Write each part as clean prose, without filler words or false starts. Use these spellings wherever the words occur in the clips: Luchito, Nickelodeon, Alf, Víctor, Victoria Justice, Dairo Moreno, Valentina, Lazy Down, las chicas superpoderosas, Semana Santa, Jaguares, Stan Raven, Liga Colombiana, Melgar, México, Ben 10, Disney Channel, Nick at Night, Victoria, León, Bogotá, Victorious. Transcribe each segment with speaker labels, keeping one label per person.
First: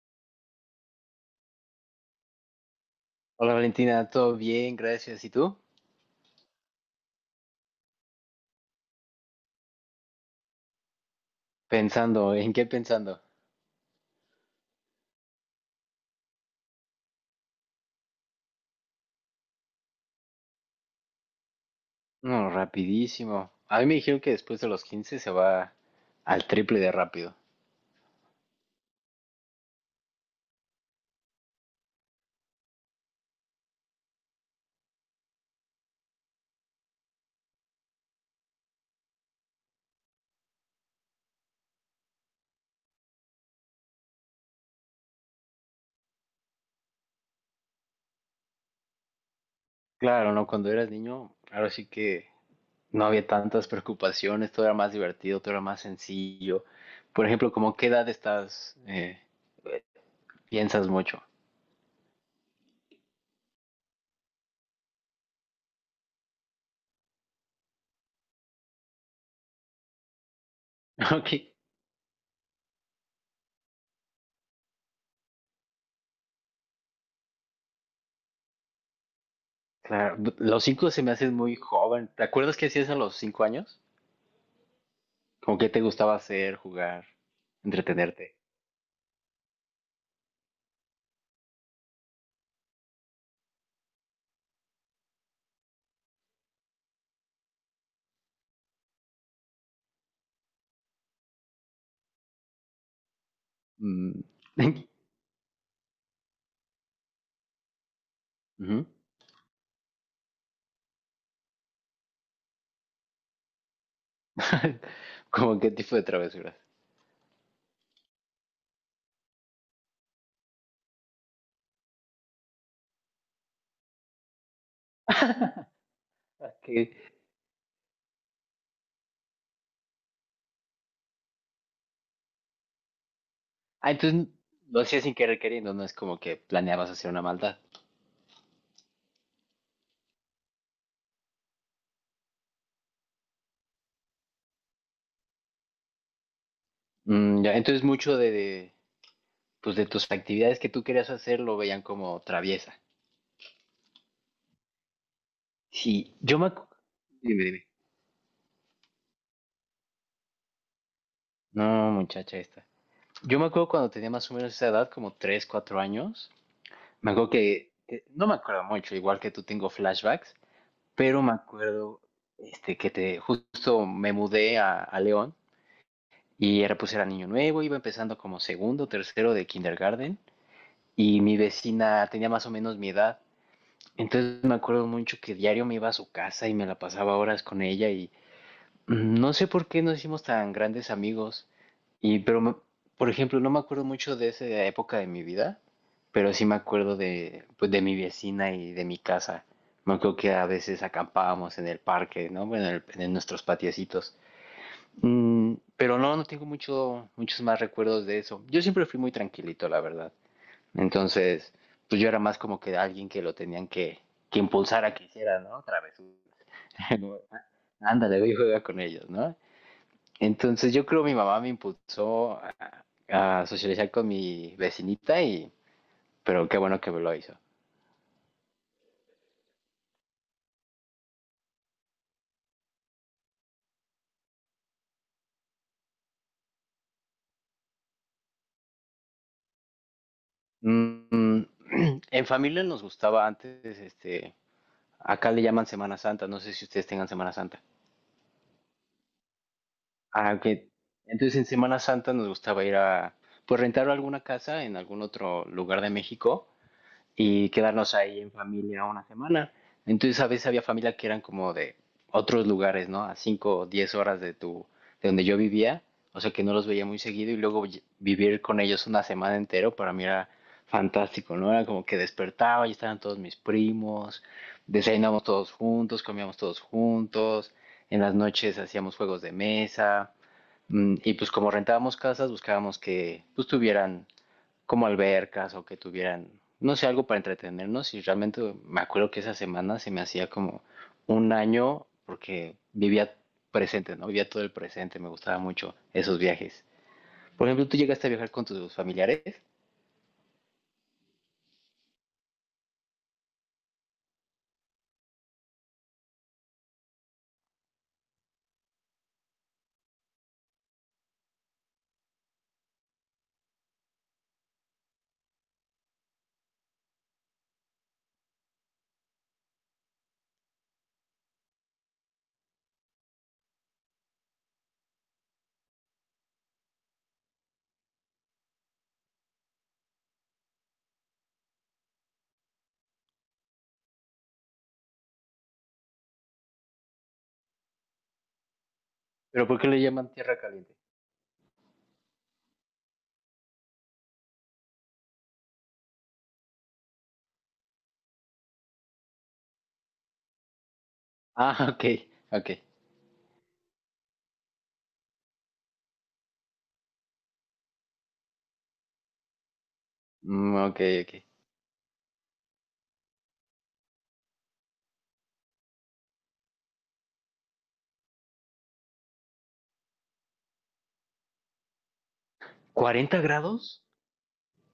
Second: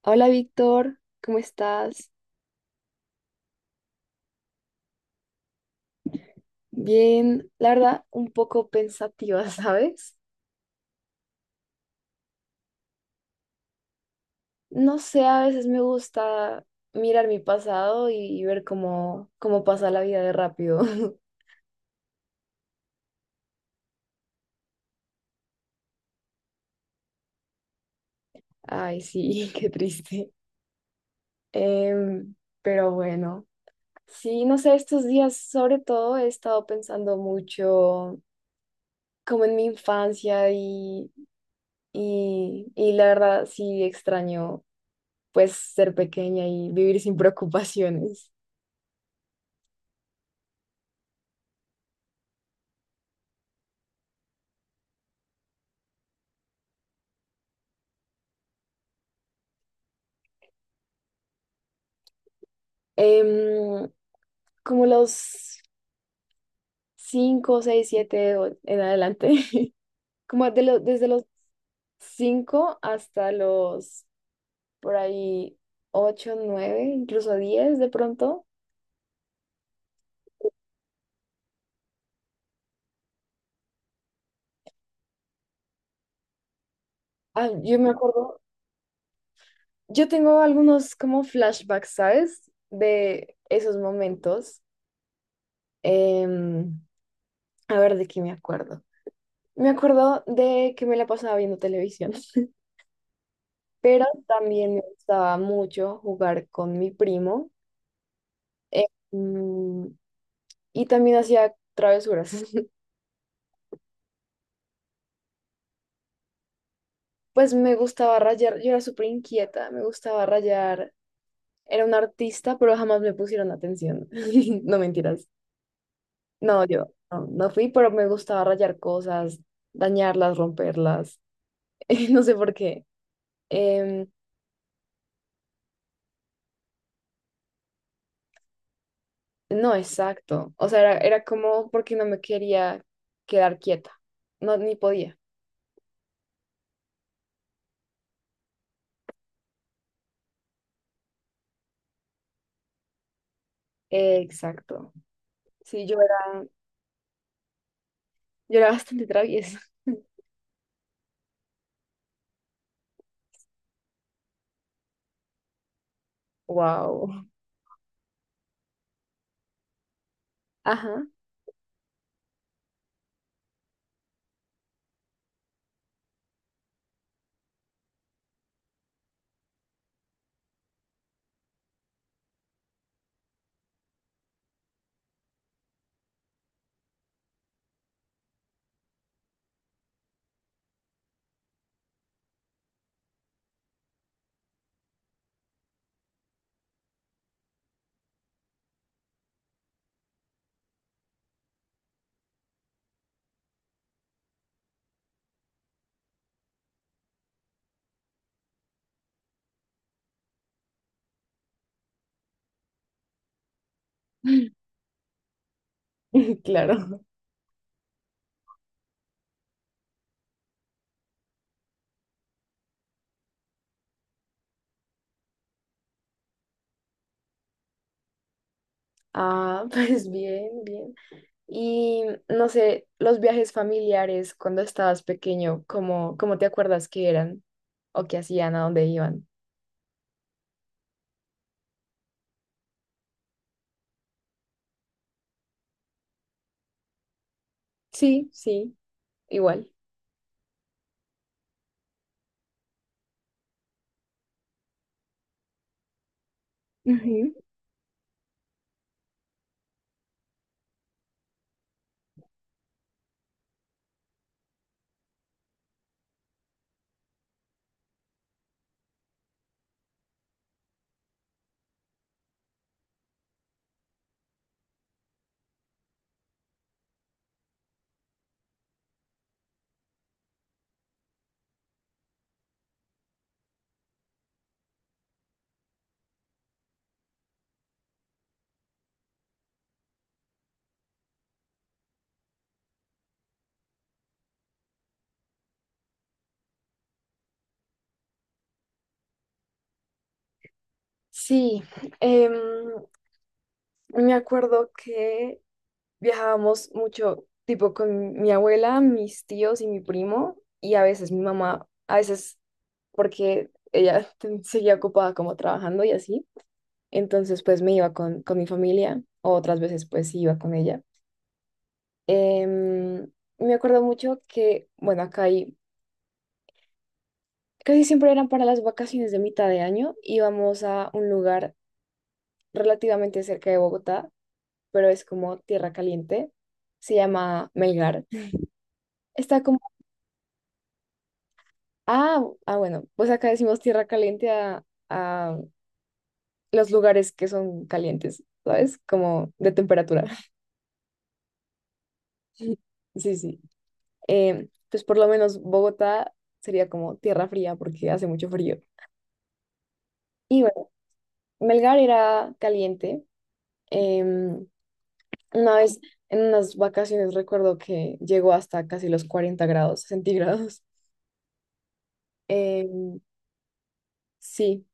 Speaker 1: Hola Víctor, ¿cómo estás?
Speaker 2: Hola Valentina, todo bien, gracias. ¿Y tú?
Speaker 1: Bien, la verdad, un poco pensativa, ¿sabes?
Speaker 2: Pensando, ¿en qué pensando?
Speaker 1: No sé, a veces me gusta mirar mi pasado y ver cómo pasa la vida de rápido.
Speaker 2: No, rapidísimo. A mí me dijeron que después de los 15 se va al triple de rápido.
Speaker 1: Ay, sí, qué triste. Em, pero bueno, sí, no sé, estos días sobre todo he estado pensando mucho como en mi infancia y la verdad sí extraño pues ser pequeña y vivir sin preocupaciones.
Speaker 2: Claro, ¿no? Cuando eras niño, ahora sí que no había tantas preocupaciones, todo era más divertido, todo era más sencillo. Por ejemplo, ¿cómo qué edad estás, piensas mucho?
Speaker 1: Em, Como los 5, 6, 7 en adelante. Como desde los
Speaker 2: Ok,
Speaker 1: 5 hasta los por ahí 8 9 incluso 10 de pronto.
Speaker 2: claro. Los 5 se me hacen muy joven. ¿Te acuerdas qué hacías a los 5 años? ¿Cómo qué te gustaba hacer, jugar,
Speaker 1: Ah, yo me
Speaker 2: entretenerte?
Speaker 1: acuerdo, yo tengo algunos como flashbacks, ¿sabes? De esos momentos. Em, a ver, ¿de qué me acuerdo? Me acuerdo de que me la pasaba viendo televisión, pero
Speaker 2: Mm.
Speaker 1: también me gustaba mucho jugar con mi primo. Eh,
Speaker 2: Ujú.
Speaker 1: mm, y también hacía travesuras.
Speaker 2: ¿Cómo qué tipo de travesuras?
Speaker 1: Pues me gustaba rayar, yo era súper inquieta, me gustaba rayar. Era una artista, pero jamás me pusieron atención. No mentiras.
Speaker 2: Ah,
Speaker 1: No, yo
Speaker 2: que-
Speaker 1: no fui, pero me gustaba rayar cosas, dañarlas, romperlas. No sé por qué.
Speaker 2: ah,
Speaker 1: Em,
Speaker 2: entonces lo hacías sin querer queriendo, no es como que planeabas hacer una maldad.
Speaker 1: no, exacto. O sea, era como porque no me quería quedar quieta. No, ni podía.
Speaker 2: Mm, ya, entonces mucho pues de tus actividades que tú querías hacer lo veían como traviesa.
Speaker 1: Exacto. Sí, yo
Speaker 2: Sí,
Speaker 1: era,
Speaker 2: Dime, dime.
Speaker 1: yo era bastante traviesa.
Speaker 2: No, muchacha esta. Yo me acuerdo cuando tenía más o menos esa edad, como 3 4 años. Me
Speaker 1: Wow.
Speaker 2: acuerdo no me acuerdo mucho, igual que tú tengo flashbacks,
Speaker 1: Ajá.
Speaker 2: pero me acuerdo que te, justo me mudé a León. Y era, pues era niño nuevo, iba empezando como segundo, tercero de kindergarten. Y mi vecina tenía más o menos mi edad. Entonces me acuerdo mucho que diario me iba a su casa y me la pasaba horas con ella. Y no sé por qué nos hicimos tan grandes amigos. Y, pero, me- por ejemplo, no me acuerdo mucho de esa época de mi vida, pero sí me acuerdo de, pues, de mi vecina y de mi casa. Me acuerdo que a veces acampábamos en el parque, ¿no? Bueno, en nuestros patiecitos. Mm, pero no, no tengo mucho, muchos más recuerdos de eso. Yo siempre fui muy tranquilito, la verdad. Entonces, pues yo era más como que alguien que lo tenían que impulsar a que hiciera, ¿no? Travesura.
Speaker 1: Claro.
Speaker 2: No, ándale, voy y juega con ellos, ¿no? Entonces yo creo mi mamá me impulsó a socializar con mi vecinita y, pero qué bueno que me lo hizo.
Speaker 1: Ah, pues bien, bien. Y no sé, los viajes familiares cuando estabas pequeño, ¿cómo te acuerdas que eran o qué hacían, a dónde iban?
Speaker 2: Mm, en familia nos gustaba antes, acá le llaman Semana Santa, no sé si ustedes tengan Semana Santa.
Speaker 1: Sí, sí. Igual.
Speaker 2: Ah, que entonces en Semana Santa nos gustaba ir a, pues rentar alguna casa en algún otro lugar de México
Speaker 1: Ujú.
Speaker 2: y quedarnos ahí en familia una semana. Entonces a veces había familia que eran como de otros lugares, ¿no? A 5 o 10 horas de donde yo vivía, o sea que no los veía muy seguido y luego vivir con ellos una semana entero para mí era fantástico, ¿no? Era como que despertaba y estaban todos mis primos, desayunábamos todos juntos, comíamos todos juntos, en las noches hacíamos juegos de mesa. Mm, y pues como rentábamos casas, buscábamos que pues tuvieran como albercas o que tuvieran, no sé, algo para entretenernos. Y realmente me acuerdo que esa semana se me hacía como un año porque vivía presente, ¿no? Vivía todo el presente, me gustaba mucho esos viajes. Por ejemplo, tú llegaste a viajar con tus familiares,
Speaker 1: Sí, em, me acuerdo que viajábamos mucho, tipo con mi abuela, mis tíos y mi primo, y a veces mi mamá, a veces porque ella seguía ocupada como trabajando y así. Entonces, pues me iba con mi familia, o otras veces pues iba con ella. Em, Me acuerdo mucho que, bueno, acá hay, casi siempre eran para las vacaciones de mitad de año, íbamos a un lugar relativamente cerca de Bogotá, pero es como tierra caliente, se llama Melgar. Está
Speaker 2: pero
Speaker 1: como,
Speaker 2: ¿por qué le llaman tierra caliente?
Speaker 1: bueno, pues acá decimos tierra caliente a, a los lugares que son calientes, ¿sabes? Como de temperatura.
Speaker 2: Ah, ok, ok.
Speaker 1: Sí, sí. Pues por lo menos Bogotá sería como tierra fría porque hace mucho frío. Y
Speaker 2: Mm,
Speaker 1: bueno,
Speaker 2: ok, ok.
Speaker 1: Melgar era caliente. Em, una vez en unas vacaciones recuerdo que llegó hasta casi los 40 grados centígrados. Em,
Speaker 2: ¿40 grados?
Speaker 1: sí,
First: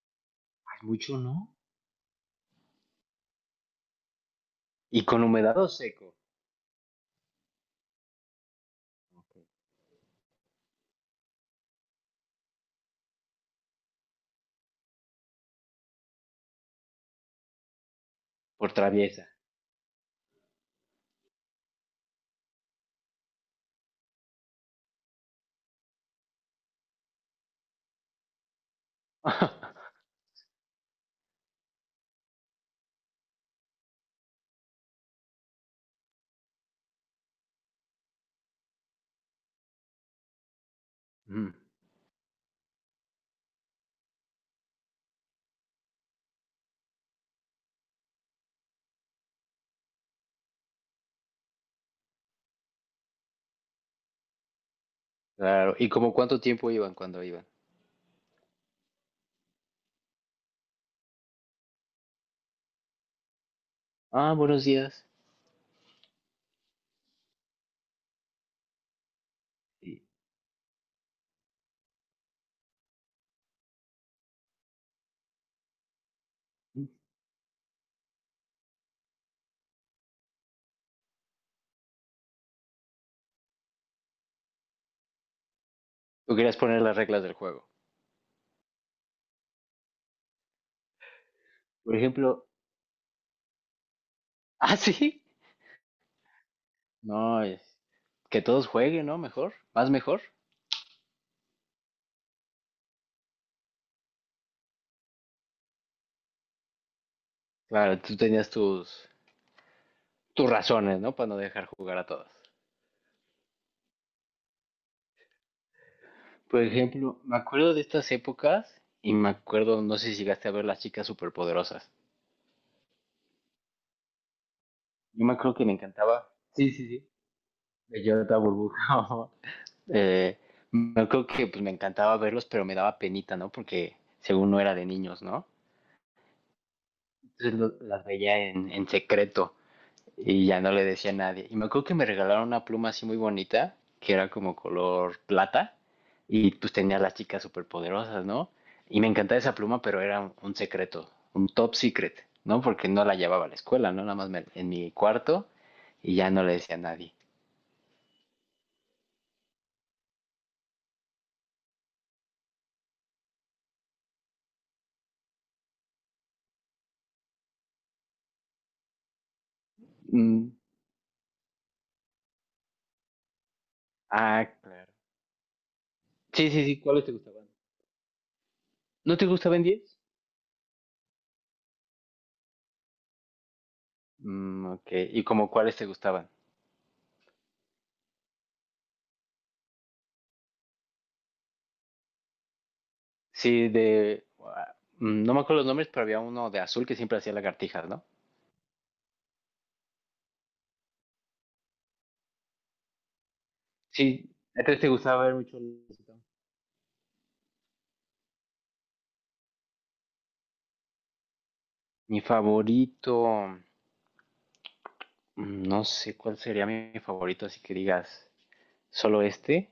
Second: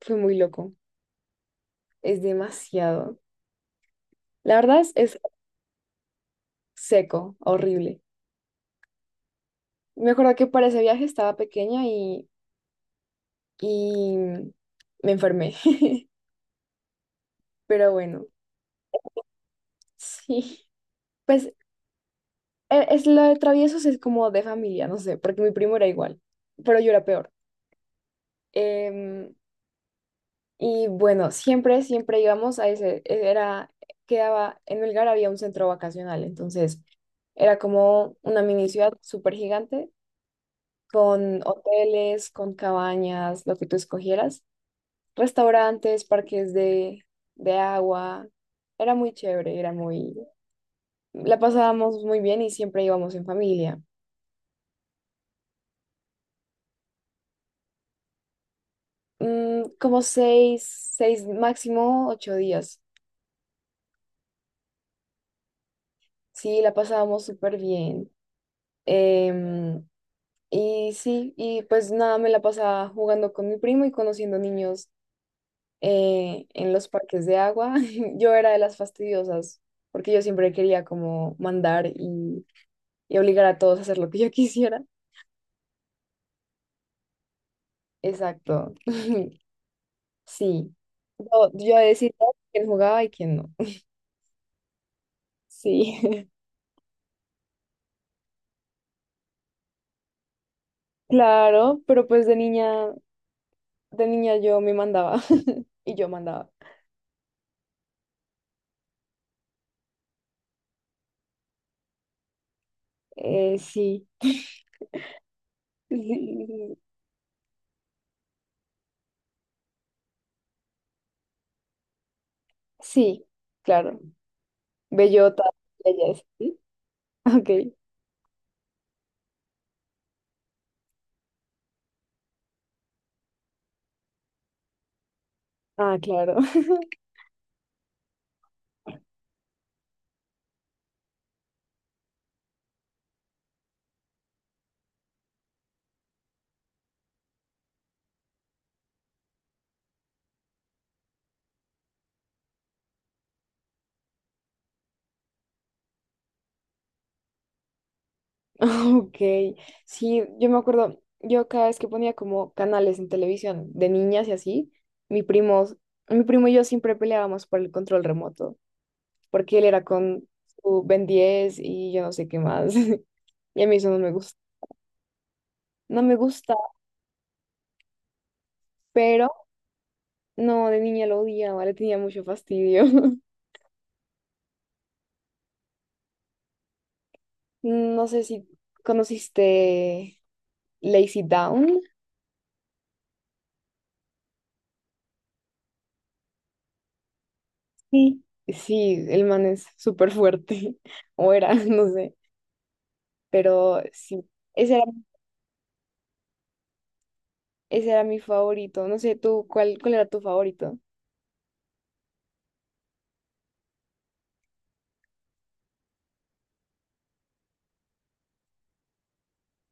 Speaker 1: fue muy loco.
Speaker 2: Ay, mucho, ¿no?
Speaker 1: Es demasiado. La verdad es,
Speaker 2: Y
Speaker 1: es
Speaker 2: con humedad o seco,
Speaker 1: seco, horrible. Me acuerdo que para ese viaje estaba pequeña y me enfermé. Pero bueno,
Speaker 2: por traviesa.
Speaker 1: sí. Pues es lo de traviesos es como de familia, no sé, porque mi primo era igual, pero yo era peor. Em, y bueno, siempre, siempre íbamos a ese, era, quedaba, en Melgar había un centro vacacional, entonces era como una mini ciudad súper gigante, con
Speaker 2: Mm,
Speaker 1: hoteles, con cabañas, lo que tú escogieras, restaurantes, parques de agua, era muy chévere, era muy, la pasábamos muy bien y siempre íbamos en familia.
Speaker 2: claro, ¿y como cuánto tiempo iban cuando iban?
Speaker 1: Como seis, máximo 8 días.
Speaker 2: Ah, buenos días.
Speaker 1: Sí, la pasábamos súper bien. Em,
Speaker 2: Sí.
Speaker 1: y sí, y pues nada, me la pasaba jugando con mi primo y conociendo niños en los parques de agua. Yo era de las fastidiosas, porque yo siempre quería como mandar y obligar a todos a hacer lo que yo quisiera.
Speaker 2: Tú querías poner las reglas del juego.
Speaker 1: Exacto. Sí. Yo
Speaker 2: Por
Speaker 1: decidía
Speaker 2: ejemplo,
Speaker 1: quién jugaba y quién no.
Speaker 2: ah, sí.
Speaker 1: Sí,
Speaker 2: No, es- que todos jueguen, ¿no? Mejor, más mejor.
Speaker 1: claro, pero pues de niña. De niña yo me mandaba y yo mandaba.
Speaker 2: Claro, tú tenías tus razones, ¿no? Para no dejar jugar a todos.
Speaker 1: Sí.
Speaker 2: Por ejemplo, me acuerdo de estas épocas y me acuerdo, no sé si llegaste a ver las chicas superpoderosas.
Speaker 1: Sí, claro.
Speaker 2: Yo me
Speaker 1: Bellota,
Speaker 2: acuerdo que me
Speaker 1: ella es.
Speaker 2: encantaba.
Speaker 1: ¿Sí?
Speaker 2: Sí, sí, sí.
Speaker 1: Ok.
Speaker 2: Bellota, burbuja. Eh, me acuerdo que pues, me encantaba verlos, pero me daba penita, ¿no? Porque según no era de niños, ¿no?
Speaker 1: Ah, claro.
Speaker 2: Entonces las veía en secreto. Y ya no le decía a nadie. Y me acuerdo que me regalaron una pluma así muy bonita, que era como color plata, y pues tenía a las chicas superpoderosas, ¿no? Y me encantaba esa pluma, pero era un secreto, un top secret, ¿no? Porque no la llevaba a la escuela, ¿no? Nada más en mi cuarto y ya no le decía a nadie.
Speaker 1: Ok. Sí, yo me acuerdo, yo cada vez que ponía como canales en televisión de niñas y así, mi primo, mi primo y yo siempre peleábamos por el control remoto, porque él era con
Speaker 2: Mm,
Speaker 1: su Ben 10 y yo no sé qué más. Y a mí eso no me gusta.
Speaker 2: ah, claro,
Speaker 1: No me
Speaker 2: sí,
Speaker 1: gusta,
Speaker 2: sí, sí, ¿cuáles te gustaban? ¿No te
Speaker 1: pero
Speaker 2: gustaban diez?
Speaker 1: no, de niña lo odiaba, le tenía mucho fastidio.
Speaker 2: Mm, ok, ¿y como cuáles te gustaban?
Speaker 1: No sé si conociste Lazy Down.
Speaker 2: Sí, de... ah, mm, no me acuerdo los nombres, pero había uno de azul que siempre hacía lagartijas, ¿no?
Speaker 1: Sí. Sí, el man es súper fuerte, o era, no sé, pero sí,
Speaker 2: Sí, ¿a
Speaker 1: ese
Speaker 2: ti
Speaker 1: era,
Speaker 2: te gustaba ver mucho el musical?
Speaker 1: ese era mi favorito, no sé, tú, ¿cuál era tu favorito?
Speaker 2: Mi favorito, mm, no sé cuál sería mi favorito, así que digas, solo este.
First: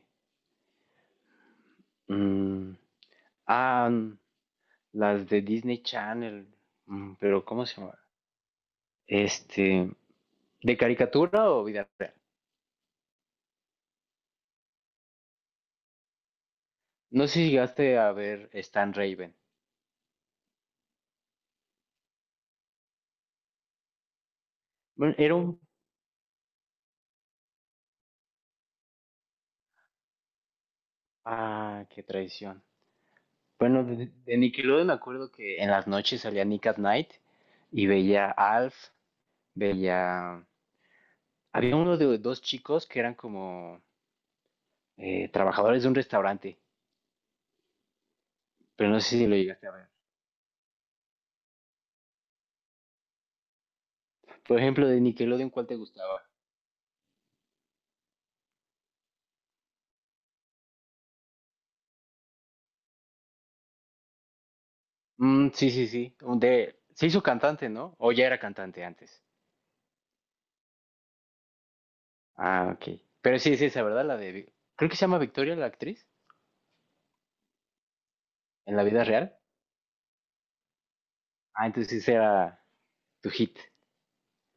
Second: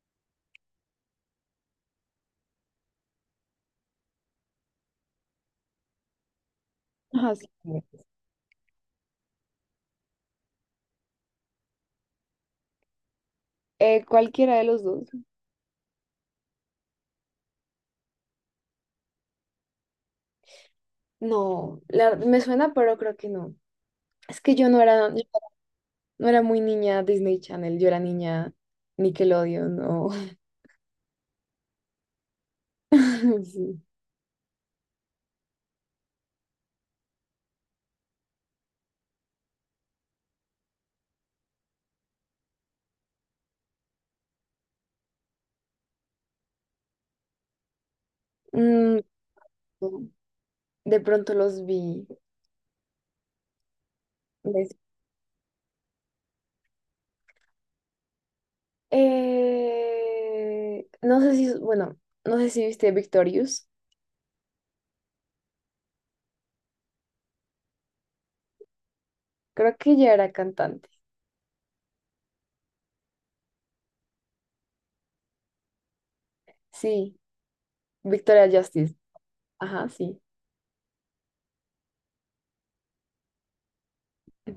Speaker 2: Mm, ah, mm, las de Disney Channel, mm,
Speaker 1: Ajá,
Speaker 2: pero
Speaker 1: sí.
Speaker 2: ¿cómo se llama? Este, ¿de caricatura o vida real?
Speaker 1: Cualquiera de los dos.
Speaker 2: No sé si llegaste a ver Stan Raven.
Speaker 1: No, me suena, pero creo que no. Es que yo no era,
Speaker 2: Bueno,
Speaker 1: yo
Speaker 2: era un...
Speaker 1: no era muy niña Disney Channel, yo era niña Nickelodeon, no.
Speaker 2: Ah, qué traición.
Speaker 1: Sí.
Speaker 2: Bueno, de Nickelodeon me acuerdo que en las noches salía Nick at Night y veía Alf, veía había uno de dos chicos que eran como trabajadores de un restaurante, pero
Speaker 1: Mm,
Speaker 2: no sé si lo llegaste a ver.
Speaker 1: De pronto los vi.
Speaker 2: Por
Speaker 1: des-
Speaker 2: ejemplo, de Nickelodeon, ¿cuál te gustaba?
Speaker 1: No sé si, bueno, no sé si viste Victorious.
Speaker 2: Mm, sí, sí, sí. Se hizo cantante, ¿no? O ya era cantante antes.
Speaker 1: Creo que ella era cantante.
Speaker 2: Ah, ok. Pero sí es esa, ¿verdad? La de. Creo que se llama Victoria, la actriz,
Speaker 1: Sí, Victoria
Speaker 2: en la
Speaker 1: Justice.
Speaker 2: vida real.
Speaker 1: Ajá, sí.
Speaker 2: Ah, entonces ese era tu hit.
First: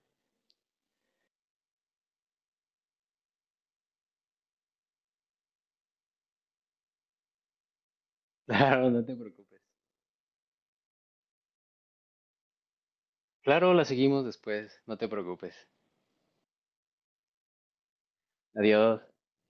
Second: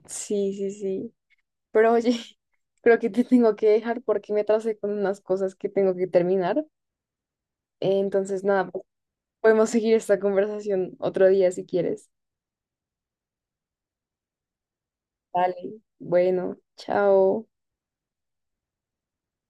Speaker 1: Sí, sí, sí. Pero oye, creo que te tengo que dejar porque me atrasé con unas cosas que tengo que terminar. Entonces, nada, pues,
Speaker 2: Claro, no te preocupes.
Speaker 1: podemos seguir esta conversación otro día si quieres.
Speaker 2: Claro, la seguimos después, no te preocupes.
Speaker 1: Vale. Bueno, chao.
Speaker 2: Adiós.